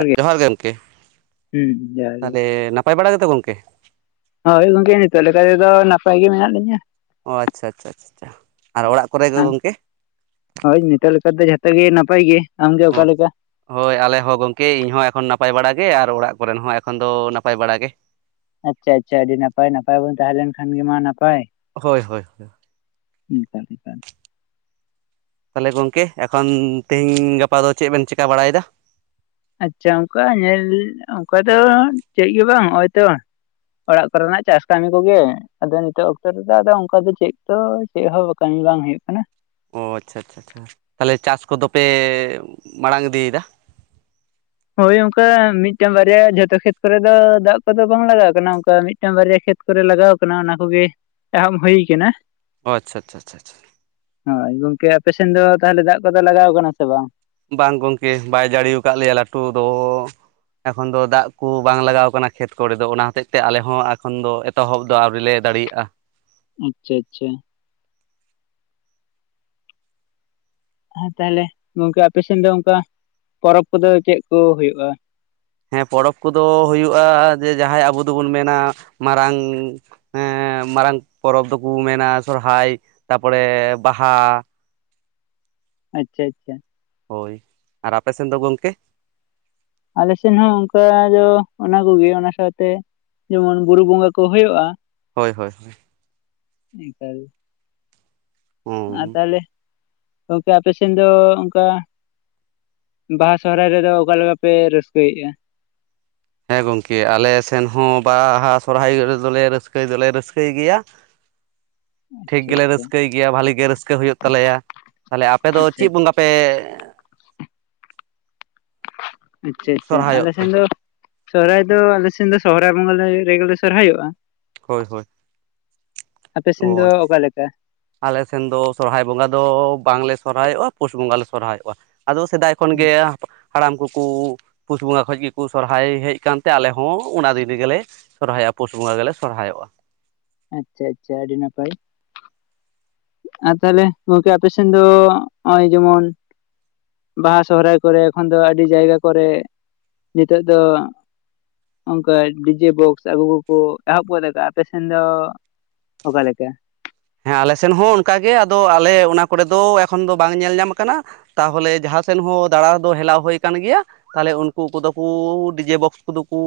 ᱮᱜ ᱡᱚᱦᱟᱨ ᱜᱮ ᱚᱝᱠᱮ ᱦᱩᱸ ᱡᱚᱦᱟᱨ ᱜᱮ ᱛᱟᱞᱦᱮ ᱱᱟᱯᱟᱭ ᱵᱟᱲᱟ ᱜᱮᱛᱚ ᱜᱚᱢᱠᱮ? ᱦᱳᱭ ᱜᱚᱝᱠᱮ ᱱᱤᱛᱚᱜ ᱞᱮᱠᱟ ᱛᱮᱫᱚ ᱱᱟᱯᱟᱭ ᱜᱮ ᱢᱮᱱᱟᱜ ᱞᱤᱧᱟᱹ ᱾ ᱚ ᱟᱪᱪᱷᱟ ᱟᱪᱪᱷᱟ ᱟᱪᱪᱷᱟ ᱟᱨ ᱚᱲᱟᱜ ᱠᱚᱨᱮ ᱜᱮ ᱜᱚᱝᱠᱮ? ᱦᱳᱭ ᱱᱤᱛᱚᱜ ᱞᱮᱠᱟ ᱫᱚ ᱡᱷᱚᱛᱚ ᱜᱮ ᱱᱟᱯᱟᱭ ᱜᱮ ᱟᱢᱜᱮ ᱚᱠᱟ ᱞᱮᱠᱟ? ᱦᱳᱭ ᱟᱞᱮ ᱦᱚᱸ ᱜᱚᱝᱠᱮ ᱤᱧ ᱦᱚᱸ ᱮᱠᱷᱚᱱ ᱱᱟᱯᱟᱭ ᱵᱟᱲᱟ ᱜᱮ ᱟᱨ ᱚᱲᱟᱜ ᱠᱚᱨᱮᱱ ᱦᱚᱸ ᱮᱠᱷᱚᱱ ᱫᱚ ᱱᱟᱯᱟᱭ ᱵᱟᱲᱟ ᱜᱮ ᱾ ᱟᱪᱪᱷᱟ ᱟᱪᱪᱷᱟ ᱟᱹᱰᱤ ᱱᱟᱯᱟᱭ ᱱᱟᱯᱟᱭ ᱵᱚᱱ ᱛᱟᱦᱮᱸ ᱞᱮᱱᱠᱷᱟᱱ ᱜᱮ ᱢᱟ ᱱᱟᱯᱟᱭ ᱾ ᱦᱳᱭ ᱦᱳᱭ, ᱛᱟᱦᱞᱮ ᱜᱚᱝᱠᱮ ᱮᱠᱷᱚᱱ ᱛᱮᱦᱮᱧ ᱜᱟᱯᱟ ᱫᱚ ᱪᱮᱜ ᱵᱮᱱ ᱪᱮᱠᱟ ᱵᱟᱲᱟᱭᱫᱟ? ᱟᱪᱪᱷᱟ ᱚᱱᱠᱟ ᱧᱮᱞ ᱚᱱᱠᱟ ᱫᱚ ᱪᱮᱜ ᱜᱮ ᱵᱟᱝ ᱚᱭ ᱛᱚ ᱾ ᱚᱲᱟᱜ ᱠᱚᱨᱮᱱᱟᱜ ᱪᱟᱥ ᱠᱟᱹᱢᱤ ᱠᱚᱜᱮ ᱾ ᱟᱫᱚ ᱱᱤᱛᱚᱜ ᱚᱠᱛᱚ ᱨᱮᱫᱚ ᱟᱫᱚ ᱚᱱᱠᱟ ᱫᱚ ᱪᱮᱜ ᱫᱚ ᱪᱮᱜ ᱦᱚᱸ ᱠᱟᱹᱢᱤ ᱵᱟᱝ ᱦᱩᱭᱩᱜ ᱠᱟᱱᱟ ᱾ ᱚ ᱟᱪᱪᱷᱟ ᱟᱪᱪᱷᱟ ᱪᱷᱟ ᱛᱟᱦᱞᱮ ᱪᱟᱥ ᱠᱚᱫᱚ ᱯᱮ ᱢᱟᱲᱟᱝ ᱤᱫᱤᱭᱫᱟ? ᱦᱳᱭ ᱚᱝᱠᱮ ᱢᱤᱫᱴᱟᱝ ᱵᱟᱨᱭᱟ ᱡᱷᱚᱛᱚ ᱠᱷᱮᱛ ᱠᱚᱨᱮ ᱫᱚ ᱫᱟᱜ ᱠᱚᱫᱚ ᱵᱟᱝ ᱞᱟᱜᱟᱜ ᱠᱟᱱᱟ ᱚᱱᱠᱟ ᱢᱤᱫ ᱾ ᱢᱤᱫᱴᱟᱝ ᱵᱟᱨᱭᱟ ᱠᱷᱮᱛ ᱠᱚᱨᱮ ᱞᱟᱜᱟᱣ ᱠᱟᱱᱟ ᱚᱱᱟ ᱠᱚᱜᱮ ᱮᱦᱟᱢ ᱦᱩᱭ ᱠᱟᱱᱟ ᱾ ᱚ ᱟᱪᱪᱷᱟ ᱟᱪᱪᱷᱟ, ᱦᱳᱭ ᱜᱚᱝᱠᱮ ᱟᱯᱮ ᱥᱮᱱ ᱫᱚ ᱛᱟᱦᱚᱞᱮ ᱫᱟᱜ ᱠᱚᱫᱚ ᱞᱟᱜᱟᱣ ᱠᱟᱱᱟ ᱥᱮ ᱵᱟᱝ? ᱵᱟᱝ ᱜᱚᱝᱠᱮ ᱵᱟᱭ ᱡᱟᱹᱲᱤ ᱠᱟᱜ ᱞᱮᱭᱟ ᱞᱟᱹᱴᱩ ᱫᱚ ᱾ ᱮᱠᱷᱚᱱ ᱫᱚ ᱫᱟᱜ ᱠᱩ ᱵᱟᱝ ᱞᱟᱜᱟᱣ ᱠᱟᱱᱟ ᱠᱷᱮᱛ ᱠᱚᱨᱮ ᱫᱚ ᱚᱱᱟ ᱦᱚᱛᱮᱡ ᱛᱮ ᱟᱞᱮ ᱦᱚᱸ ᱮᱠᱷᱚᱱ ᱫᱚ ᱾ ᱮᱛᱚᱦᱚᱵ ᱫᱚ ᱟᱹᱣᱨᱤ ᱞᱮ ᱫᱟᱲᱤᱜ-ᱟ ᱾ ᱟᱪᱪᱷᱟ ᱟᱪᱪᱷᱟ, [inaudible] ᱛᱟᱞᱦᱮ ᱜᱚᱝᱠᱮ ᱟᱯᱮ ᱥᱮᱱ ᱫᱚ ᱚᱱᱠᱟ ᱯᱚᱨᱚᱵᱽ ᱠᱚᱫᱚ ᱪᱮᱫ ᱠᱚ ᱦᱩᱭᱩᱜ-ᱟ? ᱦᱮᱸ ᱯᱚᱨᱚᱵᱽ ᱠᱚᱫᱚ ᱦᱩᱭᱩᱜ-ᱟ ᱡᱮ ᱡᱟᱦᱟᱸᱭ ᱟᱵᱚ ᱫᱚᱵᱚᱱ ᱢᱮᱱᱟ ᱢᱟᱨᱟᱝ ᱮᱸ ᱢᱟᱨᱟᱝ ᱯᱚᱨᱚᱵᱽ ᱫᱚᱠᱚ ᱢᱮᱱᱟ ᱥᱚᱨᱦᱟᱭ ᱛᱟᱯᱚᱨᱮ ᱵᱟᱦᱟ ᱾ ᱟᱪᱪᱷᱟ ᱟᱪᱪᱷᱟ, ᱦᱳᱭ ᱟᱨ ᱟᱯᱮ ᱥᱮᱱ ᱫᱚ ᱜᱚᱝᱠᱮ? ᱟᱞᱮ ᱥᱮᱱ ᱦᱚᱸ ᱚᱝᱠᱟ ᱫᱚ ᱚᱱᱟ ᱠᱚᱜᱮ ᱚᱱᱟ ᱥᱟᱶᱛᱮ ᱡᱮᱢᱚᱱ ᱵᱩᱨᱩ ᱵᱚᱸᱜᱟ ᱠᱚ ᱦᱳᱭᱳᱜ-ᱟ ᱾ ᱦᱳᱭ ᱦᱳᱭ, ᱤᱠᱟᱞ, ᱟᱨ ᱦᱩᱸ ᱛᱟᱦᱞᱮ ᱜᱚᱝᱠᱮ ᱟᱯᱮ ᱥᱮᱱ ᱫᱚ ᱚᱱᱠᱟ ᱾ ᱵᱟᱦᱟ ᱥᱚᱦᱨᱦᱟᱭ ᱨᱮᱫᱚ ᱚᱠᱟ ᱞᱮᱠᱟ ᱯᱮ ᱨᱟᱹᱥᱠᱟᱹᱭᱮᱜ-ᱟ? ᱦᱮᱸ ᱜᱚᱝᱠᱮ ᱟᱞᱮ ᱥᱮᱱ ᱦᱚᱸ ᱵᱟᱦᱟ ᱥᱚᱨᱦᱟᱭ ᱨᱮᱫᱚᱞᱮ ᱨᱟᱹᱥᱠᱟᱹᱭ ᱫᱚᱞᱮ ᱨᱟᱹᱥᱠᱟᱹᱭ ᱜᱮᱭᱟ᱾ [inaudible] ᱴᱷᱤᱠ ᱟᱪᱪᱷᱟ ᱜᱮᱞᱮ ᱟᱪᱪᱷᱟ ᱨᱟᱹᱥᱠᱟᱹᱭ ᱜᱮᱭᱟ ᱵᱷᱟᱞᱤ ᱜᱮ ᱨᱟᱹᱥᱠᱟᱹ ᱦᱩᱭᱩᱜ ᱛᱟᱞᱮᱭᱟ, ᱛᱟᱦᱞᱮ ᱟᱯᱮ ᱫᱚ ᱟᱪᱪᱷᱟ ᱪᱮᱜ ᱵᱚᱸᱜᱟ ᱯᱮ ᱟᱪᱪᱷᱟ ᱟᱪᱪᱷᱟ ᱥᱚᱨᱦᱟᱭᱚᱜ ᱟᱞᱮ ᱛᱮ ᱥᱮᱱ ᱫᱚ ᱥᱚᱦᱨᱟᱭ ᱫᱚ ᱟᱞᱮᱥᱮᱱ ᱫᱚ ᱥᱚᱦᱚᱨᱟᱭ ᱵᱚᱸᱜᱟ ᱞᱮ ᱨᱮᱜᱮᱞ ᱥᱚᱨᱚᱦᱟᱭᱚᱜᱼᱟ᱾ ᱦᱳᱭ ᱦᱳᱭ᱾ ᱟᱯᱮ ᱥᱮᱱ ᱫᱚ ᱚ ᱚᱠᱟᱞᱮᱠᱟ? ᱟᱞᱮ ᱥᱮᱱ ᱫᱚ ᱥᱚᱨᱦᱟᱭ ᱵᱚᱸᱜᱟ ᱫᱚ ᱵᱟᱝᱞᱮ ᱥᱚᱨᱦᱟᱭᱚᱜᱼᱟ ᱯᱳᱥ ᱵᱚᱸᱜᱟ ᱞᱮ ᱥᱚᱨᱦᱟᱭᱚᱜᱼᱟ᱾ ᱟᱫᱚ ᱥᱮᱫᱟᱭ ᱠᱷᱚᱱ ᱜᱮ ᱦᱟᱲᱟᱢ ᱠᱚᱠᱚ ᱯᱩᱥ ᱵᱚᱸᱜᱟ ᱠᱷᱚᱭ ᱜᱮᱠᱚ ᱥᱚᱨᱦᱟᱭ ᱦᱮᱜ ᱠᱟᱱᱛᱮ ᱟᱞᱮ ᱦᱚᱸ ᱚᱱᱟ ᱫᱤᱱ ᱨᱮᱜᱮ ᱞᱮ ᱥᱚᱨᱦᱟᱭᱚᱜᱼᱟ ᱯᱩᱥ ᱵᱚᱸᱜᱟ ᱜᱮᱞᱮ ᱥᱚᱨᱦᱟᱭᱚᱜᱼᱟ᱾ ᱟᱪᱪᱷᱟ ᱟᱪᱪᱷᱟ ᱟᱹᱰᱤ ᱱᱟᱯᱟᱭ᱾ ᱟᱨ ᱛᱟᱦᱚᱞᱮ ᱜᱚᱝᱠᱮ ᱟᱯᱮᱥᱱ ᱫᱚ ᱦᱚᱜᱼᱚᱭ ᱡᱮᱢᱚᱱ ᱵᱟᱦᱟ ᱥᱚᱦᱨᱟᱭ ᱠᱚᱨᱮ ᱮᱠᱷᱚᱱ ᱫᱚ ᱟᱹᱰᱤ ᱡᱟᱭᱜᱟ ᱠᱚᱨᱮ ᱱᱤᱛᱚᱜ ᱫᱚ ᱚᱱᱠᱟ ᱰᱤᱡᱮ ᱵᱚᱠᱥ ᱟᱜᱩ ᱠᱚᱠᱚ ᱮᱦᱚᱵᱚ ᱜᱚᱫ ᱠᱟᱜᱼᱟ ᱟᱯᱮ ᱥᱮᱱ ᱫᱚ ᱚᱠᱟ ᱞᱮᱠᱟ? ᱦᱮᱸ ᱟᱞᱮ ᱥᱮᱱ ᱦᱚᱸ ᱚᱱᱠᱟ ᱜᱮ ᱟᱫᱚ ᱟᱞᱮ ᱚᱱᱟ ᱠᱚᱨᱮ ᱫᱚ ᱮᱠᱷᱚᱱ ᱫᱚ ᱵᱟᱝ ᱧᱮᱞ ᱧᱟᱢ ᱠᱟᱱᱟ᱾ ᱛᱟᱦᱚᱞᱮ ᱡᱟᱦᱟᱸ ᱥᱮᱱ ᱦᱚᱸ ᱫᱟᱬᱟᱸ ᱫᱚ ᱦᱮᱞᱟᱣ ᱦᱩᱭ ᱠᱟᱱ ᱜᱮᱭᱟ, ᱛᱟᱦᱚᱞᱮ ᱩᱱᱠᱩ ᱠᱚᱫᱚ ᱠᱚ ᱰᱤᱡᱮ ᱵᱚᱠᱥ ᱠᱚᱫᱚ ᱠᱚ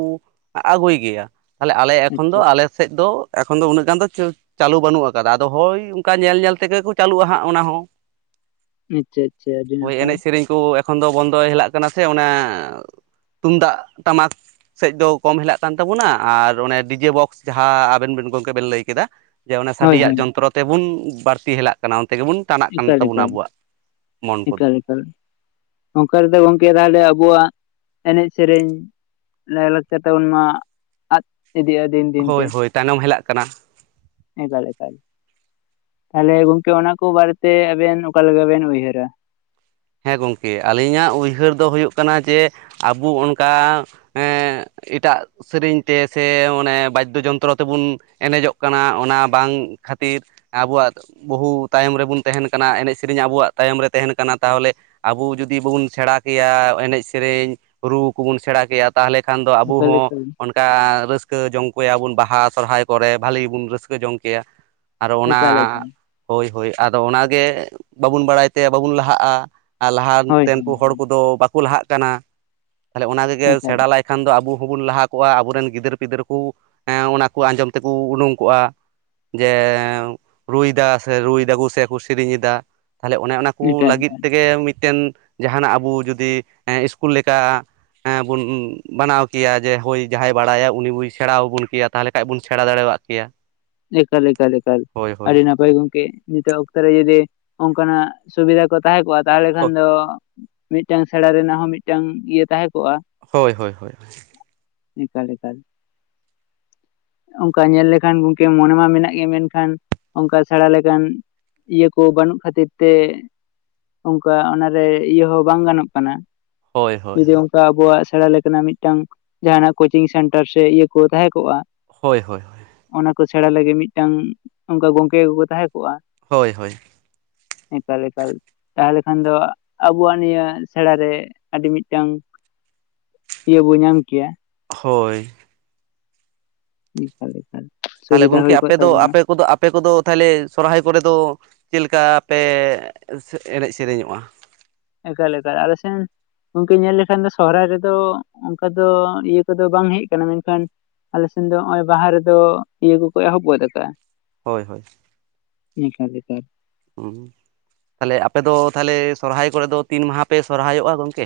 ᱟᱹᱜᱩᱭ ᱜᱮᱭᱟ᱾ ᱛᱟᱦᱮᱞᱮ ᱟᱞᱮ ᱮᱠᱷᱚᱱ ᱫᱚ ᱟᱪᱪᱷᱟ ᱟᱞᱮ ᱥᱮᱜ ᱫᱚ ᱮᱠᱷᱚᱱ ᱫᱚ ᱩᱱᱟᱹᱜ ᱜᱟᱱ ᱫᱚ ᱪᱚ ᱪᱟᱹᱞᱩ ᱵᱟᱹᱱᱩᱜᱼᱟ ᱠᱟᱫᱟ ᱟᱫᱚ ᱦᱳᱭ ᱚᱝᱠᱟ ᱧᱮᱞ ᱧᱮᱞ ᱛᱮᱜᱮ ᱠᱚ ᱪᱟᱹᱞᱩᱜᱼᱟ ᱦᱟᱸᱜ ᱚᱱᱟ ᱦᱚᱸ᱾ ᱟᱪᱪᱷᱟ ᱟᱪᱪᱷᱟ ᱟᱹᱰᱤ ᱦᱳᱭ ᱱᱟᱯᱟᱭ ᱮᱱᱮᱡ ᱥᱮᱨᱮᱧ ᱠᱚ ᱮᱠᱷᱚᱱ ᱫᱚ ᱵᱚᱱᱫᱚᱭ ᱦᱮᱞᱟᱜ ᱠᱟᱱᱟ ᱥᱮ ᱚᱱᱟ ᱛᱩᱢᱫᱟᱜ ᱴᱟᱢᱟᱠ ᱥᱮᱡ ᱫᱚ ᱠᱚᱢ ᱦᱮᱞᱟᱜ ᱠᱟᱱ ᱛᱟᱵᱚᱱᱟ ᱟᱨ ᱚᱱᱮ ᱰᱤᱡᱮ ᱵᱚᱠᱥ ᱡᱟᱦᱟᱸ ᱟᱵᱮᱱ ᱵᱮᱱ ᱜᱚᱝᱠᱮ ᱵᱮᱱ ᱞᱟᱹᱭ ᱠᱮᱫᱟ ᱡᱮ ᱚᱱᱮ ᱦᱳᱭ ᱥᱟᱰᱮᱭᱟᱜ ᱦᱳᱭ ᱡᱚᱱᱛᱨᱚ ᱛᱮᱵᱚᱱ ᱵᱟᱹᱲᱛᱤ ᱦᱮᱞᱟᱜ ᱠᱟᱱᱟ ᱚᱱᱛᱮ ᱜᱮᱵᱚᱱ ᱴᱟᱱᱟᱜ ᱠᱟᱱ ᱛᱟᱵᱚᱱᱟ ᱟᱵᱚᱣᱟᱜ ᱢᱚᱱ ᱠᱚᱫᱚ᱾ ᱱᱚᱝᱠᱟ ᱨᱮᱫᱚ ᱜᱚᱝᱠᱮ ᱛᱟᱦᱚᱞᱮ ᱟᱵᱚᱣᱟᱜ ᱮᱱᱮᱜ ᱥᱮᱨᱮᱧ ᱞᱟᱭᱼᱞᱟᱠᱪᱟᱨ ᱛᱟᱵᱚᱱ ᱢᱟ ᱟᱫᱽ ᱤᱫᱤᱜᱼᱟ ᱫᱤᱱ ᱦᱳᱭ ᱫᱤᱱᱛᱮ᱾ ᱦᱳᱭ ᱛᱟᱭᱱᱚᱢ ᱦᱮᱞᱟᱜ ᱠᱟᱱᱟ ᱮᱠᱟᱞ ᱮᱠᱟᱞ, ᱛᱟᱦᱚᱞᱮ ᱜᱚᱝᱠᱮ ᱚᱱᱟ ᱠᱚ ᱵᱟᱨᱮᱛᱮ ᱟᱵᱮᱱ ᱚᱠᱟᱞᱮᱠᱟ ᱵᱮᱱ ᱩᱭᱦᱟᱹᱨᱟ? ᱦᱮᱸ ᱜᱚᱝᱠᱮ ᱟᱹᱞᱤᱧᱟᱜ ᱩᱭᱦᱟᱹᱨ ᱫᱚ ᱦᱩᱭᱩᱜ ᱠᱟᱱᱟ ᱡᱮ ᱟᱵᱚ ᱚᱱᱠᱟ ᱦᱮᱸ ᱮᱴᱟᱜ ᱥᱮᱨᱮᱧ ᱛᱮ ᱥᱮ ᱚᱱᱮ ᱵᱟᱫᱽᱫᱚ ᱡᱚᱱᱛᱨᱚ ᱛᱮᱵᱚᱱ ᱮᱱᱮᱡᱚᱜ ᱠᱟᱱᱟ ᱚᱱᱟ ᱵᱟᱝ ᱠᱷᱟᱹᱛᱤᱨ ᱟᱵᱚᱣᱟᱜ ᱵᱟᱹᱦᱩ ᱛᱟᱭᱚᱢ ᱨᱮᱵᱚᱱ ᱛᱟᱦᱮᱸᱱ ᱠᱟᱱᱟ ᱮᱱᱮᱡ ᱥᱮᱨᱮᱧ ᱟᱵᱚᱣᱟᱜ ᱛᱟᱭᱚᱢ ᱨᱮ ᱛᱟᱦᱮᱸᱱ ᱠᱟᱱᱟ, ᱛᱟᱦᱚᱞᱮ ᱟᱵᱚ ᱡᱩᱫᱤ ᱵᱚᱱ ᱥᱮᱬᱟ ᱠᱮᱭᱟ ᱮᱱᱮᱡ ᱥᱮᱨᱮᱧ ᱨᱩ ᱠᱚᱵᱚᱱ ᱥᱮᱬᱟ ᱠᱮᱭᱟ ᱛᱟᱦᱚᱞᱮ ᱠᱷᱟᱱ ᱫᱚ ᱟᱵᱚ ᱮᱠᱟᱞ ᱦᱚᱸ ᱮᱠᱟᱞ ᱚᱱ ᱠᱟ ᱨᱟᱹᱥᱠᱟᱹ ᱡᱚᱝ ᱠᱚᱭᱟᱵᱚᱱ ᱵᱟᱦᱟ ᱥᱚᱨᱦᱟᱭ ᱠᱚᱨᱮ ᱵᱷᱟᱹᱞᱮ ᱵᱚᱱ ᱨᱟᱹᱥᱠᱟᱹ ᱡᱚᱝ ᱠᱮᱭᱟ᱾ ᱟᱨ ᱚᱱᱟ ᱮᱠᱟᱞ ᱮᱠᱟᱞ ᱦᱳᱭ ᱦᱳᱭ ᱟᱫᱚ ᱚᱱᱟᱜᱮ ᱵᱟᱵᱚᱱ ᱵᱟᱲᱟᱭ ᱛᱮ ᱵᱟᱵᱚᱱ ᱞᱟᱦᱟᱜᱼᱟ᱾ ᱟᱨ ᱦᱳᱭ ᱞᱟᱦᱟᱛᱮᱱ ᱠᱚ ᱦᱚᱲ ᱦᱳᱭ ᱠᱚᱫᱚ ᱵᱟᱠᱚ ᱞᱟᱦᱟᱜ ᱠᱟᱱᱟ ᱛᱟᱦᱚᱞᱮ ᱚᱱᱟ ᱵᱮᱜᱚᱨ ᱮᱠᱟᱞ ᱥᱮᱬᱟᱸᱞᱟᱭ ᱠᱷᱟᱱ ᱫᱚ ᱟᱵᱚ ᱦᱚᱸᱵᱚᱱ ᱞᱟᱦᱟ ᱠᱚᱜᱼᱟ ᱟᱵᱚᱨᱮᱱ ᱜᱤᱫᱟᱹᱨ-ᱯᱤᱫᱟᱹᱨ ᱠᱚ ᱮᱸ ᱚᱱᱟ ᱠᱚ ᱟᱸᱡᱚᱢ ᱛᱮᱠᱚ ᱩᱰᱩᱝ ᱠᱚᱜᱼᱟ᱾ ᱡᱮ ᱨᱩᱭ ᱫᱟ ᱥᱮ ᱨᱩᱭ ᱫᱟᱠᱚ ᱥᱮᱠᱚ ᱥᱮᱨᱮᱧᱮᱫᱟ, ᱛᱟᱦᱚᱞᱮ ᱚᱱᱮ ᱚᱱᱟ ᱠᱚ ᱮᱠᱟᱞ ᱞᱟᱹᱜᱤᱫ ᱮᱠᱟᱞ ᱛᱮᱜᱮ ᱢᱤᱫᱴᱮᱱ ᱡᱟᱦᱟᱸᱱᱟᱜ ᱟᱵᱚ ᱡᱩᱫᱤ ᱮᱸ ᱤᱥᱠᱩᱞ ᱞᱮᱠᱟ ᱦᱮᱸ ᱵᱚᱱ ᱵᱟᱱᱟᱣ ᱠᱮᱭᱟ ᱡᱮ ᱦᱳᱭ ᱡᱟᱦᱟᱸᱭ ᱵᱟᱲᱟᱭᱟ ᱩᱱᱤ ᱵᱩᱭ ᱥᱮᱬᱟ ᱟᱵᱚᱱ ᱠᱮᱭᱟ ᱛᱟᱦᱚᱞᱮ ᱠᱷᱟᱡ ᱵᱚᱱ ᱥᱮᱬᱟᱸ ᱫᱟᱲᱮᱭᱟᱜ ᱠᱮᱭᱟ᱾ ᱮᱠᱟᱞ ᱮᱠᱟᱞ ᱮᱠᱟᱞ ᱦᱳᱭ ᱦᱳᱭ ᱟᱹᱰᱤ ᱱᱟᱯᱟᱭ ᱜᱚᱝᱠᱮ, ᱱᱤᱛᱚᱜ ᱚᱠᱛᱚ ᱨᱮ ᱡᱩᱫᱤ ᱚᱱᱠᱟᱱᱟᱜ ᱥᱩᱵᱤᱫᱷᱟ ᱠᱚ ᱛᱟᱦᱮᱸ ᱠᱚᱜᱼᱟ ᱛᱟᱦᱚᱞᱮ ᱠᱷᱟᱱ ᱫᱚ ᱢᱤᱜᱴᱮᱝ ᱥᱮᱬᱟ ᱨᱮᱱᱟᱜ ᱦᱚᱸ ᱢᱤᱫᱴᱟᱝ ᱤᱭᱟᱹ ᱛᱟᱦᱮᱸ ᱠᱚᱜ-ᱟ᱾ ᱦᱳᱭ ᱦᱳᱭ ᱦᱳᱭ᱾ ᱮᱠᱟᱞ ᱮᱠᱟᱞ ᱚᱱᱠᱟ ᱧᱮᱞ ᱞᱮᱠᱷᱟᱱ ᱜᱚᱝᱠᱮ ᱢᱚᱱᱮ ᱢᱟ ᱢᱮᱱᱟᱜ ᱜᱮᱭᱟ ᱢᱮᱱᱠᱷᱟᱱ ᱚᱱᱠᱟ ᱥᱮᱬᱟᱸ ᱞᱮᱠᱟᱱ, ᱤᱭᱟᱹ ᱠᱚ ᱵᱟᱹᱱᱩᱜ ᱠᱷᱟᱹᱛᱤᱨ ᱛᱮ ᱚᱱᱠᱟ ᱚᱱᱟᱨᱮ ᱤᱭᱟᱹ ᱦᱚᱸ ᱵᱟᱝ ᱜᱟᱱᱚᱜ ᱠᱟᱱᱟ ᱦᱳᱭ ᱦᱳᱭ ᱡᱩᱫᱤ ᱟᱵᱚᱣᱟᱜ ᱥᱮᱬᱟᱸ ᱞᱮᱠᱟᱱᱟᱜ ᱢᱤᱫᱴᱟᱝ ᱡᱟᱦᱱᱟᱜ ᱠᱳᱪᱤᱝ ᱥᱮᱱᱴᱟᱨ ᱥᱮ ᱤᱭᱟᱹ ᱠᱚ ᱛᱟᱦᱮᱸ ᱠᱚᱜ-ᱟ᱾ ᱦᱳᱭ ᱦᱳᱭ, ᱠᱚ ᱥᱮᱬᱟ ᱞᱟᱹᱜᱤᱫ ᱢᱤᱫᱴᱟᱝ ᱚᱱᱠᱟ ᱜᱚᱝᱠᱮ ᱠᱚᱠᱚ ᱛᱟᱦᱮᱸ ᱠᱚᱜ-ᱟ᱾ ᱦᱳᱭ ᱦᱳᱭ ᱾ ᱮᱸᱠᱟᱞ ᱮᱠᱟᱞ ᱾ ᱛᱟᱦᱚᱞᱮ ᱠᱷᱟᱱ ᱫᱚ ᱟᱵᱚᱣᱟᱜ ᱱᱤᱭᱟᱹ ᱥᱮᱬᱟ ᱨᱮ ᱟᱰᱤ ᱢᱤᱫᱴᱟᱝ ᱤᱭᱟᱹ ᱵᱚ ᱧᱟᱢ ᱠᱮᱭᱟ ᱾ ᱦᱳᱭ ᱾ ᱮᱠᱟᱞ ᱮᱠᱟᱞ ᱾ ᱛᱟᱦᱚᱞᱮ ᱜᱚᱝᱠᱮ ᱟᱯᱮ ᱫᱚ ᱟᱯᱮ ᱠᱚᱫᱚ ᱟᱯ ᱯᱮ ᱠᱚᱫᱚ ᱛᱟᱦᱚᱞᱮ ᱥᱚᱨᱦᱟᱭ ᱠᱚᱨᱮ ᱫᱚ ᱪᱮᱜ ᱞᱮᱠᱟ ᱯᱮ ᱮ ᱮᱱᱮᱡ ᱥᱮᱨᱮᱧᱚᱜ-ᱟ? ᱮᱠᱟᱞ ᱮᱠᱟᱞ ᱟᱞᱮ ᱥᱮᱱ ᱜᱚᱝᱠᱮ ᱧᱮᱞ ᱞᱮᱠᱷᱟᱱ ᱫᱚ ᱥᱚᱦᱨᱟᱭ ᱨᱮᱫᱚ ᱚᱱᱠᱟ ᱫᱚ ᱤᱭᱟᱹ ᱠᱚᱫᱚ ᱵᱟᱝ ᱦᱮᱡ ᱠᱟᱱᱟ, ᱢᱮᱱᱠᱷᱟᱱ ᱟᱞᱮ ᱥᱮᱱ ᱫᱚ ᱱᱚᱸ-ᱚᱭ ᱵᱟᱦᱟ ᱨᱮᱫᱚ ᱤᱭᱟᱹ ᱠᱚᱠᱚ ᱮᱦᱚᱵ ᱜᱚᱫ ᱟᱠᱟᱜ-ᱟ᱾ ᱦᱳᱭ ᱦᱳᱭ ᱾ ᱮᱠᱟᱞ‌ ᱮᱠᱟᱞ ᱾ ᱩᱸᱻ ᱛᱟᱦᱚᱞᱮ ᱟᱯᱮ ᱫᱚ ᱛᱟᱦᱚᱞᱮ ᱥᱚᱨᱦᱟᱭ ᱠᱚᱨᱮ ᱫᱚ ᱛᱤᱱ ᱢᱟᱦᱟᱸ ᱯᱮ ᱥᱚᱨᱦᱟᱭᱚᱜ-ᱟ ᱜᱚᱝᱠᱮ?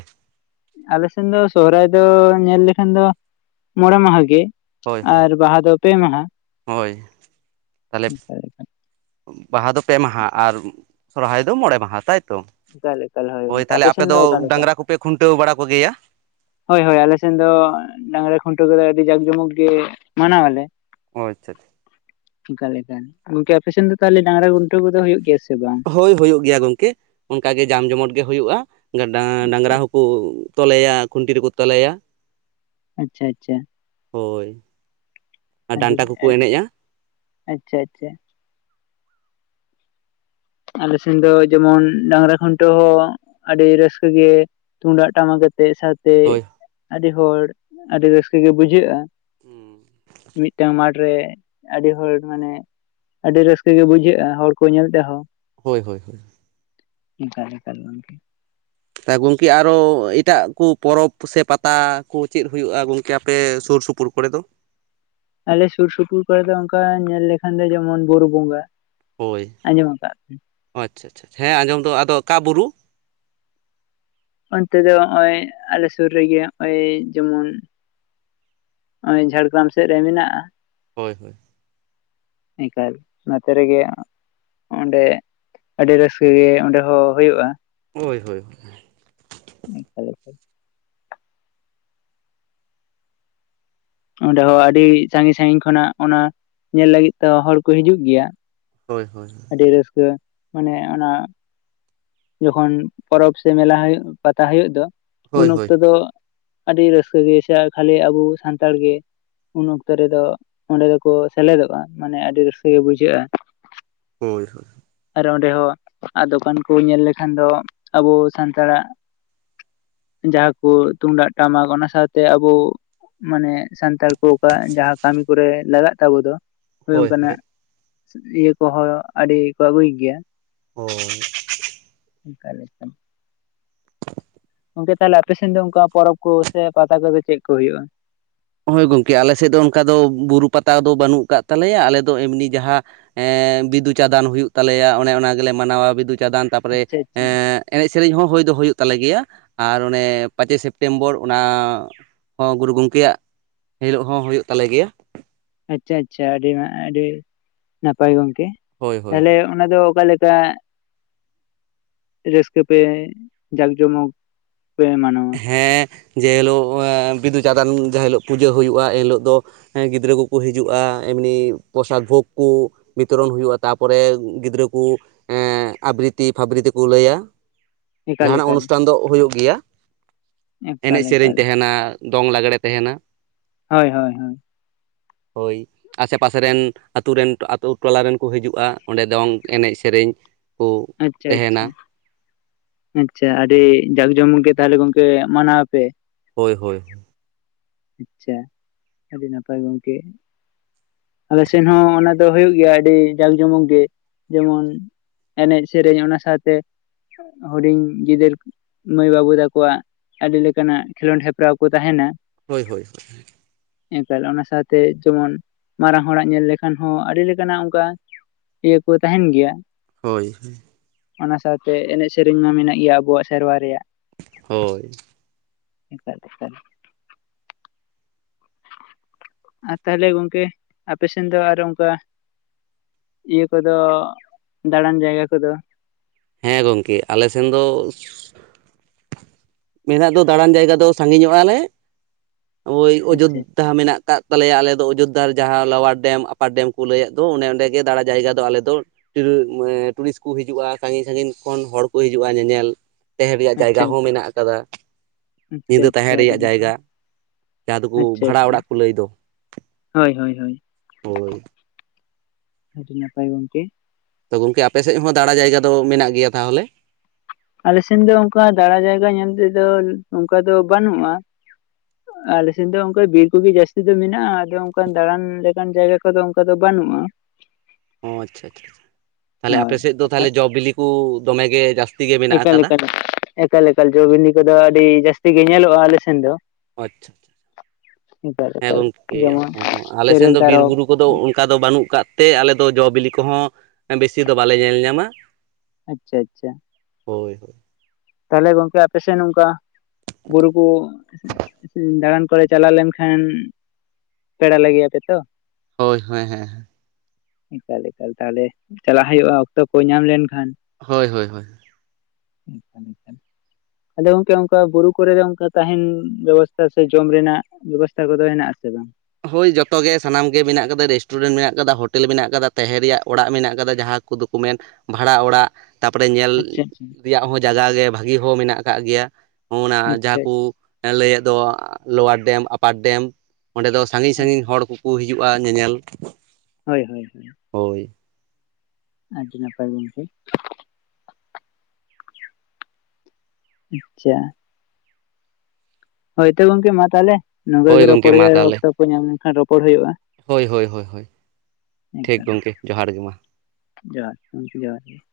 ᱟᱞᱮ ᱥᱮᱱ ᱫᱚ ᱥᱚᱦᱨᱟᱭ ᱫᱚ ᱧᱮᱞ ᱞᱮᱠᱷᱟᱱ ᱫᱚ ᱢᱚᱬᱮ ᱢᱟᱦᱟᱸ ᱜᱮ ᱦᱳᱭ ᱾ ᱦᱳᱭ ᱟᱨ ᱵᱟᱦᱟ ᱫᱚ ᱯᱮ ᱢᱟᱦᱟᱸ, ᱦᱳᱭ ᱛᱟᱦᱚᱞᱮ ᱮᱠᱟᱞ ‌ᱮᱠᱟᱞ ᱾ ᱵᱟᱦᱟ ᱫᱚ ᱯᱮ ᱢᱟᱦᱟᱸ ᱟᱨ ᱥᱚᱨᱦᱟᱭ ᱫᱚ ᱢᱚᱬᱮ ᱢᱟᱦᱟᱸ ᱛᱟᱭᱛᱚ ᱮᱠᱟᱞ ᱮᱠᱟᱞ ᱾ ᱦᱳᱭ ᱜᱚᱝᱠᱮ ᱛᱟᱦᱞᱮ ᱟᱯᱮ ᱥᱮᱱ ᱫᱚ ᱚᱠᱟ ᱞᱮᱠᱟ ᱰᱟᱝᱨᱟ ᱠᱚᱯᱮ ᱠᱷᱩᱱᱴᱟᱹᱣ ᱵᱟᱲᱟ ᱠᱚ ᱜᱮᱭᱟ? ᱦᱳᱭ ᱦᱳᱭ ᱟᱞᱮ ᱥᱮᱱ ᱫᱚ ᱚᱸ ᱰᱟᱝᱨᱟ ᱠᱷᱩᱱᱴᱟᱹᱣ ᱠᱚᱫᱚ ᱟᱹᱰᱤ ᱡᱟᱠ ᱡᱚᱢᱚᱠ ᱜᱮ ᱢᱟᱱᱟᱶᱟ ᱞᱮ ᱾ ᱚ ᱟᱪᱷᱟ ᱪᱷᱟ᱾ ᱮᱠᱟᱞ ᱮᱠᱟᱞ ᱜᱚᱝᱠᱮ ᱟᱯᱮ ᱥᱮᱱ ᱫᱚ ᱛᱟᱦᱚᱞᱮ ᱰᱟᱝᱨᱟ ᱜᱩᱱᱴᱟᱹᱣ ᱠᱚᱫᱚ ᱦᱩᱭᱩᱜ ᱜᱮᱭᱟ ᱥᱮ ᱵᱟᱝ? ᱳᱭ ᱦᱳᱭ ᱦᱩᱭᱩᱜ ᱜᱮᱭᱟ ᱜᱚᱝᱠᱮ ᱚᱱᱠᱟ ᱜᱮ ᱡᱟᱢ ᱡᱚᱢᱚᱴ‌ ᱜᱮ ᱦᱩᱭᱩᱜ-ᱟ ᱜᱟᱰᱟᱝ ᱰᱟᱝᱨᱟ ᱦᱚᱸ ᱠᱩ ᱛᱚᱞᱮᱭᱟ ᱠᱷᱩᱱᱴᱤ ᱨᱮᱠᱚ ᱛᱚᱞᱮᱭᱟ ᱾ ᱟᱪᱪᱷᱟ ᱟᱪᱪᱷᱟ ᱾ ᱦᱳᱭ ᱾ [inaudible] ᱟᱞᱮ ᱥᱮᱱ ᱫᱚ ᱡᱮᱢᱚᱱ ᱰᱟᱝᱨᱟ ᱠᱷᱩᱱᱴᱟᱹᱣ ᱦᱚᱸ ᱟᱰᱤ ᱨᱟᱹᱥᱠᱟᱹ ᱜᱮ ᱛᱩᱢᱫᱟᱜ ᱴᱟᱢᱟᱠ ᱟᱛᱮᱜ ᱥᱟ ᱛᱮᱜ ᱦᱳᱭ ᱟᱰᱤ ᱦᱚᱲ ᱟᱰᱤ ᱨᱟᱹᱥᱠᱟᱹ ᱜᱮ ᱵᱩᱡᱷᱟᱹᱜ-ᱟ ᱢᱤᱫᱴᱟᱝ ᱢᱟᱴᱷ ᱨᱮ ᱟᱰᱤ ᱦᱚᱲ ᱢᱟᱱᱮ ᱟᱰᱤ ᱨᱟᱹᱥᱠᱟᱹ ᱜᱮ ᱵᱩᱡᱷᱟᱹᱜ-ᱟ ᱦᱚᱲ ᱠᱚ ᱧᱮᱞ ᱛᱮᱦᱚᱸ᱾ ᱦᱳᱭ ᱦᱳᱭ ᱦᱳᱭ ᱾ ᱮᱠᱟᱞ‌ ᱮᱠᱟᱞ ᱜᱚᱝᱠᱮ ᱾ ᱛᱟ ᱜᱚᱝᱠᱮ ᱟᱨᱚ ᱤᱴᱟᱜ ᱠᱩ ᱯᱚᱨᱚᱯ ᱥᱮ ᱯᱟᱛᱟ ᱠᱩ ᱪᱤᱫ ᱦᱩᱭᱩᱜ-ᱟ ᱜᱚᱝᱠᱮ ᱟᱯᱮ ᱥᱩᱨ ᱥᱩᱯ ᱯᱩᱨ ᱠᱚᱨᱮ ᱫᱚ? ᱟᱞᱮ ᱥᱩᱨ ᱥᱩᱯᱩᱨ ᱠᱚᱨᱮ ᱫᱚ ᱚᱱᱠᱟ ᱧᱮᱞ ᱞᱮᱠᱷᱟᱱ ᱫᱚ ᱡᱮᱢᱚᱱ ᱵᱩᱨᱩ ᱵᱚᱸᱜᱟ ᱾ ᱦᱳᱭ ᱟᱪᱪᱷᱟ ᱟᱪᱪᱷᱟ ᱦᱮᱸ ᱟᱸᱡᱚᱢ ᱫᱚ ᱟᱫᱚ ᱚᱠᱟ ᱵᱩᱨᱩ? ᱚᱱᱛᱮ ᱫᱚ ᱦᱚᱸᱜ-ᱚᱭ ᱟᱞᱮ ᱥᱩᱨ ᱨᱮᱜᱮ ᱦᱚᱸᱜ-ᱚᱭ ᱡᱮᱢᱚᱱ ᱩᱸᱻ ᱡᱷᱟᱲᱜᱽᱨᱟᱢ ᱥᱮᱜ ᱨᱮ ᱢᱮᱱᱟᱜ-ᱟ᱾ ᱦᱳᱭ ᱦᱳᱭ᱾ ᱮᱠᱟᱞ, ᱚᱱᱟ ᱠᱚᱨᱮᱜᱮ ᱚᱸᱰᱮ, ᱟᱹᱰᱤ ᱨᱟᱹᱥᱠᱟᱹ ᱜᱮ ᱚᱸᱰᱮ ᱦᱚᱸ ᱦᱩᱭᱩᱜ-ᱟ᱾ ᱦᱳᱭ ᱦᱳᱭ ᱦᱳᱭ᱾ ᱮᱠᱟᱞ ᱮᱠᱟᱞ᱾ ᱚᱸᱰᱮ ᱦᱚᱸ ᱟᱰᱤ ᱥᱟᱸᱜᱤᱧ ᱥᱟᱸᱜᱤᱧ ᱠᱷᱚᱱᱟᱜ ᱚᱱᱟ ᱧᱮᱞ ᱞᱟᱹᱜᱤᱫ ᱛᱮᱦᱚᱸ ᱦᱚᱲ ᱠᱩ ᱦᱤᱡᱩᱜ ᱜᱮᱭᱟ᱾ ᱦᱳᱭ ᱦᱳᱭ ᱦᱳᱭ᱾ ᱟᱹᱰᱤ ᱨᱟᱹᱥᱠᱟᱹ ᱢᱟᱱᱮ ᱚᱱᱟ ᱡᱚᱠᱷᱚᱱ ᱯᱚᱨᱚᱵᱽ ᱥᱮ ᱢᱮᱞᱟ ᱦᱩᱭᱩᱜ, ᱯᱟᱛᱟ ᱦᱩᱭᱩᱜ ᱫᱚ ᱩᱱ ᱦᱳᱭ ᱦᱳᱭ ᱚᱠᱛᱚ ᱫᱚ ᱟᱹᱰᱤ ᱨᱟᱹᱥᱠᱟᱹ ᱜᱮ ᱥᱮ ᱟᱨ ᱠᱷᱟᱹᱞᱤ ᱟᱵᱩ ᱥᱟᱱᱛᱟᱲ ᱜᱮ᱾ ᱩᱱ ᱚᱠᱛᱚ ᱨᱮᱫᱚ ᱚᱸᱰᱮ ᱫᱚᱠᱚ ᱥᱮᱞᱮᱫᱚᱜ-ᱟ ᱢᱟᱱᱮ ᱟᱰᱤ ᱨᱟᱹᱥᱠᱟᱹ ᱜᱮ ᱵᱩᱡᱷᱟᱹᱜ-ᱟ᱾ ᱦᱳᱭ ᱦᱳᱭ᱾ ᱟᱨ ᱚᱸᱰᱮ ᱦᱚᱸ ᱟ ᱫᱚᱠᱟᱱ ᱠᱚ ᱧᱮᱞ ᱞᱮᱠᱷᱟᱱ ᱫᱚ ᱟᱵᱚ ᱥᱟᱱᱛᱟᱲᱟᱜ᱾ ᱡᱟᱦᱟᱸ ᱠᱚ ᱛᱩᱢᱫᱟᱜ, ᱴᱟᱢᱟᱠ ᱚᱱᱟ ᱥᱟᱶᱛᱮ ᱟᱵᱚ ᱢᱟᱱᱮ ᱥᱟᱱᱛᱟᱲ ᱠᱚ ᱚᱠᱟ ᱡᱟᱦᱟᱸ ᱠᱟᱹᱢᱤ ᱠᱚᱨᱮ ᱞᱟᱜᱟᱜ ᱛᱟᱵᱚ ᱫᱚ। ᱦᱳᱭ ᱚᱝᱠᱟᱱᱟᱜ ᱤᱭᱟᱹ ᱠᱚᱦᱚᱸ ᱟᱹᱰᱤ ᱠᱚ ᱟᱹᱜᱩᱭ ᱜᱮᱭᱟ। ᱦᱳᱭ᱾ ᱮᱠᱟᱞ ᱮᱠᱟᱞ᱾ ᱜᱚᱝᱠᱮ ᱛᱟᱦᱞᱮ ᱟᱯᱮ ᱥᱮᱱ ᱫᱚ ᱚᱝᱠᱟ ᱯᱚᱨᱚᱵᱽ ᱠᱚ ᱥᱮ ᱯᱟᱛᱟ ᱠᱚᱫᱚ ᱪᱮᱫ ᱠᱚ ᱦᱩᱭᱩᱜ-ᱟ? ᱦᱳᱭ ᱜᱚᱝᱠᱮ ᱟᱞᱮ ᱥᱮᱫ ᱫᱚ ᱚᱱᱠᱟ ᱫᱚ ᱵᱩᱨᱩ ᱯᱟᱛᱟ ᱫᱚ ᱵᱟᱹᱱᱩᱜ ᱠᱟᱫ ᱛᱟᱞᱮᱭᱟ ᱟᱞᱮ ᱫᱚ ᱮᱢᱱᱤ ᱡᱟᱦᱟᱸ ᱮᱻ ᱵᱤᱫᱩ ᱪᱟᱸᱫᱟᱱ ᱦᱩᱭᱩᱜ ᱛᱟᱞᱮᱭᱟ ᱚᱱᱮ ᱚᱱᱟ ᱜᱮᱞᱮ ᱢᱟᱱᱟᱣᱟ ᱵᱤᱫᱩ ᱪᱟᱸᱫᱟᱱ ᱛᱟᱨᱯᱚᱨᱮ ᱟᱪᱪᱷᱟ ᱟᱪᱪᱷᱟ ᱮᱸᱜᱻ ᱮᱱᱮᱡ ᱥᱮᱨᱮᱧ ᱦᱚᱸ ᱦᱩᱭ ᱫᱚ ᱦᱩᱭᱩᱜ ᱛᱟᱞᱮ ᱜᱮᱭᱟ, ᱟᱨ ᱚᱱᱮ ᱯᱟᱸᱪᱮᱭ ᱥᱮᱯᱴᱮᱢᱵᱚᱨ ᱚᱱᱟ ᱦᱚᱸ ᱜᱩᱨᱩ ᱜᱚᱝᱠᱮᱭᱟᱜ ᱦᱤᱞᱳᱜ ᱦᱚᱸ ᱦᱩᱭᱩᱜ ᱛᱟᱞᱮ ᱜᱮᱭᱟ। ᱟᱪᱪᱷᱟ, ᱟᱪᱪᱷᱟ ᱟᱹᱰᱤ ᱢᱟ ᱟᱹᱰᱤ ᱱᱟᱯᱟᱭ ᱜᱚᱝᱠᱮ ᱦᱳᱭ ᱦᱳᱭ ᱛᱟᱦᱞᱮ ᱚᱱᱟ ᱫᱚ ᱚᱠᱟᱞᱮᱠᱟ ᱨᱟᱹᱥᱠᱟᱹ ᱯᱮ ᱡᱟᱠ ᱡᱚᱢᱚᱠ ᱯᱮ ᱢᱟᱱᱟᱣᱟ᱾ ᱦᱮᱸ ᱡᱮ ᱦᱤᱞᱳᱜ ᱵᱤᱫᱩ ᱪᱟᱸᱫᱟᱱ ᱡᱟᱦᱟᱸ ᱦᱤᱞᱳᱜ ᱯᱩᱡᱟᱹ ᱦᱩᱭᱩᱜ-ᱟ ᱮᱱ ᱦᱤᱞᱳᱜ ᱫᱚ ᱦᱮᱸ ᱜᱤᱫᱽᱨᱟᱹ ᱠᱚᱠᱚ ᱦᱤᱡᱩᱜ-ᱟ ᱮᱢᱱᱤ ᱯᱚᱥᱟᱫ ᱵᱷᱳᱜᱽ ᱠᱚ᱾ ᱵᱤᱛᱚᱨᱚᱱ ᱦᱩᱭᱩᱜ-ᱟ ᱛᱟᱯᱚᱨᱮ ᱜᱤᱫᱽᱨᱟᱹ ᱠᱚ ᱮᱸᱻ ᱟᱵᱨᱤᱛᱤ ᱯᱷᱟᱵᱨᱤᱛᱤ ᱠᱚ ᱞᱟᱹᱭᱟ, ᱮᱠᱟᱞ ᱡᱟᱸᱦᱟᱱᱟᱜ ᱮᱠᱟᱞ ᱚᱱᱩᱥᱴᱷᱟᱱ ᱫᱚ ᱦᱩᱭᱩᱜ ᱜᱮᱭᱟ᱾ ᱮᱱᱮᱡ ᱮᱠᱟᱞ ᱥᱮᱨᱮᱧ ᱮᱠᱟᱞ ᱛᱮᱦᱮᱱᱟ, ᱫᱚᱝ ᱞᱟᱜᱽᱲᱮ ᱛᱮᱦᱮᱱᱟ᱾ ᱦᱳᱭ ᱦᱳᱭ ᱦᱳᱭ᱾ ᱦᱳᱭ᱾ ᱟᱥᱮ ᱯᱟᱥᱮ ᱨᱮᱱ ᱟᱹᱛᱩ ᱨᱮᱱ, ᱟᱹᱛᱩ ᱴᱚᱞᱟ ᱨᱮᱱ ᱠᱚ ᱦᱤᱡᱩᱜ-ᱟ ᱚᱸᱰᱮ ᱫᱚᱝ ᱮᱱᱮᱡ ᱥᱮᱨᱮᱧ᱾ ᱠᱩ ᱟᱪᱪᱷᱟ ᱟᱪᱪᱷᱟ ᱛᱮᱸᱦᱮᱱᱟ᱾ ᱟᱪᱪᱷᱟ ᱟᱹᱰᱤ ᱡᱟᱠ ᱡᱚᱢᱚᱠ ᱜᱮ ᱛᱟᱦᱞᱮ ᱜᱚᱝᱠᱮ ᱢᱟᱱᱟᱣᱟᱯᱮ? ᱦᱳᱭ ᱦᱳᱭ ᱦᱳᱭ᱾ ᱟᱪᱪᱷᱟ, ᱟᱹᱰᱤ ᱱᱟᱯᱟᱭ ᱜᱚᱝᱠᱮ᱾ ᱟᱞᱮ ᱥᱮᱱ ᱦᱚᱸ ᱚᱱᱟ ᱫᱚ ᱦᱩᱭᱩᱜ ᱜᱮᱭᱟ ᱟᱹᱰᱤ ᱡᱟᱸᱠ ᱡᱚᱢᱚᱠ ᱜᱮ᱾ ᱡᱮᱢᱚᱱ ᱮᱱᱮᱡ ᱥᱮᱨᱮᱧ ᱚᱱᱟ ᱥᱟᱶᱛᱮ ᱦᱩᱰᱤᱧ ᱜᱤᱫᱟᱹᱨ ᱠᱚ ᱢᱟᱹᱭ ᱵᱟᱹᱵᱩ ᱛᱟᱠᱚᱣᱟᱜ ᱟᱹᱰᱤ ᱞᱮᱠᱟᱱᱟᱜ ᱠᱷᱮᱸᱞᱳᱰ ᱦᱮᱯᱨᱟᱣ ᱠᱚ ᱛᱟᱸᱦᱮᱱᱟ᱾ ᱦᱳᱭ ᱦᱳᱭ ᱦᱳᱭ᱾ ᱮᱠᱟᱞ, ᱚᱱᱟ ᱥᱟᱶᱛᱮ ᱡᱮᱢᱚᱱ ᱢᱟᱨᱟᱝ ᱦᱚᱲᱟᱜ ᱧᱮᱞ ᱞᱮᱠᱷᱟᱱ ᱦᱚᱸ ᱟᱹᱰᱤ ᱞᱮᱠᱟᱱᱟᱜ ᱚᱱᱠᱟ ᱤᱭᱟᱹ ᱠᱚ ᱛᱟᱸᱦᱮᱱ ᱜᱮᱭᱟ ᱦᱳᱭ। ᱚᱱᱟ ᱥᱟᱶᱛᱮ ᱮᱱᱮᱡ ᱥᱮᱨᱮᱧ ᱢᱟ ᱢᱮᱱᱟᱜ ᱜᱮᱭᱟ ᱟᱵᱚᱣᱟᱜ ᱥᱮᱨᱣᱟ ᱨᱮᱭᱟᱜ। ᱦᱳᱭ। ᱮᱴᱟᱜ ᱮᱴᱟᱜ ᱟᱨ ᱛᱟᱦᱚᱞᱮ ᱜᱚᱝᱠᱮ, ᱟᱯᱮ ᱥᱮᱱ ᱫᱚ ᱟᱨᱚ ᱚᱱᱠᱟ ᱤᱭᱟᱹ ᱠᱚᱫᱚ, ᱫᱟᱬᱟᱱ ᱡᱟᱭᱜᱟ ᱠᱚᱫᱚ ᱦᱮᱸ ᱜᱚᱝᱠᱮ ᱟᱞᱮ ᱥᱮᱱ ᱫᱚ ᱢᱮᱱᱟᱜ ᱫᱚ ᱫᱟᱬᱟᱱ ᱡᱟᱭᱜᱟ ᱫᱚ ᱥᱟᱺᱜᱤᱧᱚᱜ ᱟᱞᱮ, ᱳᱭ ᱟᱪᱪᱷᱟ ᱚᱡᱳᱫᱽᱫᱷᱟ ᱢᱮᱱᱟᱜ ᱟᱠᱟᱫ ᱛᱟᱞᱮᱭᱟ ᱟᱞᱮ ᱫᱚ ᱚᱡᱳᱫᱽᱫᱷᱟ ᱡᱟᱦᱟᱸ ᱞᱚᱣᱟᱨ ᱰᱮᱢ ᱟᱯᱟᱨ ᱰᱮᱢ ᱠᱚ ᱞᱟᱹᱭᱮᱫ ᱫᱚ ᱚᱱᱮ ᱚᱸᱰᱮ ᱜᱮ ᱫᱟᱬᱟᱱ ᱡᱟᱭᱜᱟ ᱫᱚ ᱟᱞᱮ ᱫᱚᱼᱼ ᱴᱩᱭᱩᱨᱤ ᱩᱸ ᱴᱩᱨᱤᱥᱴ ᱠᱚ ᱦᱤᱡᱩᱜᱼᱟ, ᱥᱟᱺᱜᱤᱧ ᱥᱟᱺᱜᱤᱧ ᱠᱷᱚᱱ ᱦᱚᱲ ᱠᱚ ᱦᱤᱡᱩᱜᱼᱟ ᱧᱮᱧᱮᱞ। ᱛᱟᱦᱮᱸᱱ ᱨᱮᱭᱟᱜ ᱡᱟᱭᱜᱟ ᱟᱪᱪᱷᱟ ᱦᱚᱸ ᱟᱪᱪᱷᱟ ᱢᱮᱱᱟᱜ ᱟᱠᱟᱫᱟ, ᱟᱪᱪᱷᱟ ᱧᱤᱫᱟᱹ ᱟᱪᱪᱷᱟ ᱛᱟᱦᱮᱸᱱ ᱟᱹᱰᱤ ᱨᱮᱭᱟᱜ ᱱᱟᱯᱟᱭ ᱡᱟᱭᱜᱟ। ᱡᱟᱦᱟᱸ ᱫᱚᱠᱳ ᱟᱪᱪᱷᱟ ᱵᱷᱟᱲᱟ ᱟᱪᱪᱷᱟ ᱚᱲᱟᱜ ᱠᱚ ᱞᱟᱹᱭ ᱫᱚ, ᱦᱳᱭ ᱦᱳᱭ ᱦᱳᱭ ᱦᱳᱭ। ᱟᱹᱰᱤ ᱱᱟᱯᱟᱭ ᱜᱚᱢᱠᱮ। ᱛᱚ ᱜᱚᱝᱠᱮ ᱟᱯᱮ ᱥᱮᱫ ᱦᱚᱸ ᱫᱟᱬᱟ ᱡᱟᱭᱜᱟ ᱫᱚ ᱢᱮᱱᱟᱜ ᱜᱮᱭᱟ ᱛᱟᱦᱚᱞᱮ? ᱟᱞᱮ ᱥᱮᱱ ᱫᱚ ᱚᱱᱠᱟ ᱫᱟᱬᱟ ᱡᱟᱭᱜᱟ ᱧᱮᱞ ᱛᱮᱫᱚ, ᱚᱱᱠᱟ ᱫᱚ ᱵᱟᱹᱱᱩᱜᱼᱟ। ᱟᱞᱮᱥᱮᱱ ᱫᱚ ᱚᱱᱠᱟ ᱵᱤᱨ ᱠᱚᱜᱮ ᱡᱟᱹᱥᱛᱤ ᱫᱚ ᱢᱮᱱᱟᱜᱼᱟ, ᱟᱫᱚ ᱚᱱᱠᱟ ᱫᱟᱬᱟᱱ ᱞᱮᱠᱟᱱ ᱡᱟᱭᱜᱟ ᱠᱚᱫᱚ ᱚᱱᱠᱟ ᱫᱚ ᱵᱟᱹᱱᱩᱜᱼᱟ। [inaudible] ᱚ ᱟᱪᱪᱷᱟ ᱟᱪᱪᱷᱟ, ᱛᱟᱦᱚᱞᱮ ᱟᱯᱮ ᱦᱳᱭ ᱥᱮᱫ ᱫᱚ ᱛᱟᱦᱚᱞᱮ ᱟ- ᱡᱚ ᱵᱤᱞᱤ ᱠᱚ ᱫᱚᱢᱮ ᱜᱮ ᱡᱟᱹᱥ। ᱮᱠᱟᱞ ᱮᱠᱟᱞ, ᱮᱠᱟᱞ ᱮᱠᱟᱞ ᱡᱚ ᱵᱤᱞᱤ ᱠᱚᱫᱚ ᱟᱹᱰᱤ ᱡᱟᱹᱥᱛᱤ ᱜᱮ ᱧᱮᱞᱚᱜᱼᱟ ᱟᱞᱮ ᱥᱮᱱ ᱫᱚ ᱾ ᱟᱪᱪᱷᱟ, ᱦᱮᱸ ᱮᱠᱟᱞ ᱜᱚᱝᱠᱮ ᱡᱮᱢᱚᱱ ᱚ [inaudible] ᱟᱞᱮ ᱥᱮᱱ ᱛᱮᱨᱮᱞ ᱫᱚ ᱵᱤᱨ ᱛᱟᱨᱚᱵ ᱵᱩᱨᱩ ᱠᱚᱫᱚ ᱚᱱᱠᱟ ᱫᱚ ᱵᱟᱹᱱᱩᱜ ᱠᱟᱫ ᱛᱮ ᱟᱞᱮ ᱫᱚ ᱡᱚ ᱵᱤᱞᱤ ᱠᱚᱦᱚᱸ ᱵᱮᱥᱤ ᱫᱚ ᱵᱟᱞᱮ ᱧᱮᱞ ᱧᱟᱢᱟ ᱟᱪᱪᱷᱟ ᱟᱪᱪᱷᱟ ᱾ ᱦᱳᱭ ᱦᱳᱭ ᱾ ᱛᱟᱦᱚᱞᱮ ᱜᱚᱝᱠᱮ ᱟᱯᱮ ᱥᱮᱱ ᱚᱝᱠᱟ ᱵᱩᱨᱩ ᱠᱚ ᱫᱟᱬᱟᱱ ᱠᱚᱨᱮ ᱪᱟᱞᱟᱣ ᱞᱮᱱᱠᱷᱟᱱ ᱯᱮᱲᱟ ᱞᱮ ᱜᱮᱭᱟᱯᱮ ᱛᱚ? ᱦᱳᱭ ᱦᱳᱭ ᱦᱮᱸ ᱦᱮᱸ᱾ ᱮᱠᱟᱞ ᱮᱠᱟᱞ, ᱛᱟᱦᱚᱞᱮ ᱪᱟᱞᱟᱜ ᱦᱩᱭᱩᱜᱼᱟ ᱚᱠᱛᱚ ᱠᱚ ᱧᱟᱢ ᱞᱮᱱᱠᱷᱟᱱ ᱾ ᱦᱳᱭ ᱦᱳᱭ ᱦᱳᱭ ᱾ [unintelligible] ᱟᱫᱚ ᱜᱚᱝᱠᱮ ᱚᱱᱠᱟ ᱵᱩᱨᱩ ᱠᱚᱨᱮ ᱫᱚ ᱚᱱᱠᱟ ᱛᱟᱸᱦᱮᱱ ᱵᱮᱵᱚᱥᱛᱟ ᱥᱮ ᱡᱚᱢ ᱨᱮᱱᱟᱜ ᱵᱮᱵᱚᱥᱛᱷᱟ ᱠᱚᱫᱚ ᱦᱮᱱᱟᱜ ᱟᱥᱮ ᱵᱟᱝ? ᱦᱳᱭ ᱡᱚᱛᱚ ᱜᱮ ᱥᱟᱱᱟᱢ ᱜᱮ ᱢᱮᱱᱟᱜ ᱠᱟᱫᱟ, ᱨᱮᱥᱴᱩᱨᱮᱱᱴ ᱢᱮᱱᱟᱜ ᱠᱟᱫᱟ, ᱦᱳᱴᱮᱞ ᱢᱮᱱᱟᱜ ᱠᱟᱫᱟ, ᱛᱟᱸᱦᱮᱱ ᱨᱮᱭᱟᱜ ᱚᱲᱟᱜ ᱢᱮᱱᱟᱜ ᱠᱟᱫᱟ ᱡᱟᱸᱦᱟ ᱠᱚᱫᱚ ᱠᱚ ᱢᱮᱱ ᱵᱷᱟᱲᱟ ᱚᱲᱟᱜ, ᱛᱟᱨᱯᱚᱨᱮ ᱧᱮᱞ ᱟᱪᱪᱷᱟ ᱟᱪᱪᱷᱟ ᱛᱮᱭᱟᱜ ᱦᱚᱸ ᱡᱟᱜᱟ ᱜᱮ ᱵᱷᱟᱹᱜᱤ ᱦᱚᱸ ᱢᱮᱱᱟᱜ ᱟᱠᱟᱜ ᱜᱮᱭᱟ ᱾ ᱚᱱᱟ ᱟᱪᱪᱷᱟ ᱡᱟᱦᱟᱸ ᱠᱩ ᱞᱟᱹᱭᱮᱫ ᱫᱚ ᱞᱳᱣᱟᱨ ᱰᱮᱢ, ᱟᱯᱟᱨ ᱰᱮᱢ ᱚᱸᱰᱮ ᱫᱚ ᱥᱟᱺᱜᱤᱧ ᱟᱪᱪᱷᱟ ᱥᱟᱺᱜᱤᱧ ᱦᱚᱲ ᱠᱚ ᱠᱚ ᱦᱤᱡᱩᱜᱼᱟ ᱧᱮᱧᱮᱞ ᱾ ᱦᱳᱭ ᱦᱳᱭ ᱦᱳᱭ᱾ ᱦᱳᱭ ᱾ ᱟᱹᱰᱤ ᱱᱟᱯᱟᱭ ᱜᱚᱢᱠᱮ ᱾ ᱟᱪᱪᱷᱟ ᱾ ᱦᱳᱭ ᱛᱚ ᱜᱚᱝᱠᱮ ᱢᱟ ᱛᱟᱦᱚᱞᱮ, ᱱᱚᱝᱠᱟ ᱦᱳᱭ ᱜᱮ ᱜᱚᱢᱠᱮ ᱨᱚᱯᱚᱲ ᱢᱟ ᱦᱩᱭᱩᱜᱼᱟ, ᱛᱟᱦᱚᱞᱮ ᱚᱠᱛᱚ ᱠᱚ ᱧᱟᱢ ᱞᱮᱱᱠᱷᱟᱱ ᱨᱚᱯᱚᱲ ᱦᱩᱭᱩᱜᱼᱟ᱾ ᱦᱳᱭ ᱦᱳᱭ ᱦᱳᱭ ᱦᱳᱭ, ᱴᱷᱤᱠ ᱮᱱᱠᱷᱟᱱ ᱜᱚᱢᱠᱮ, ᱡᱚᱦᱟᱨ ᱜᱮ ᱢᱟ ᱾ ᱡᱚᱦᱟᱨ ᱜᱚᱢᱠᱮ ᱡᱚᱦᱟᱨ ᱜᱮ ᱾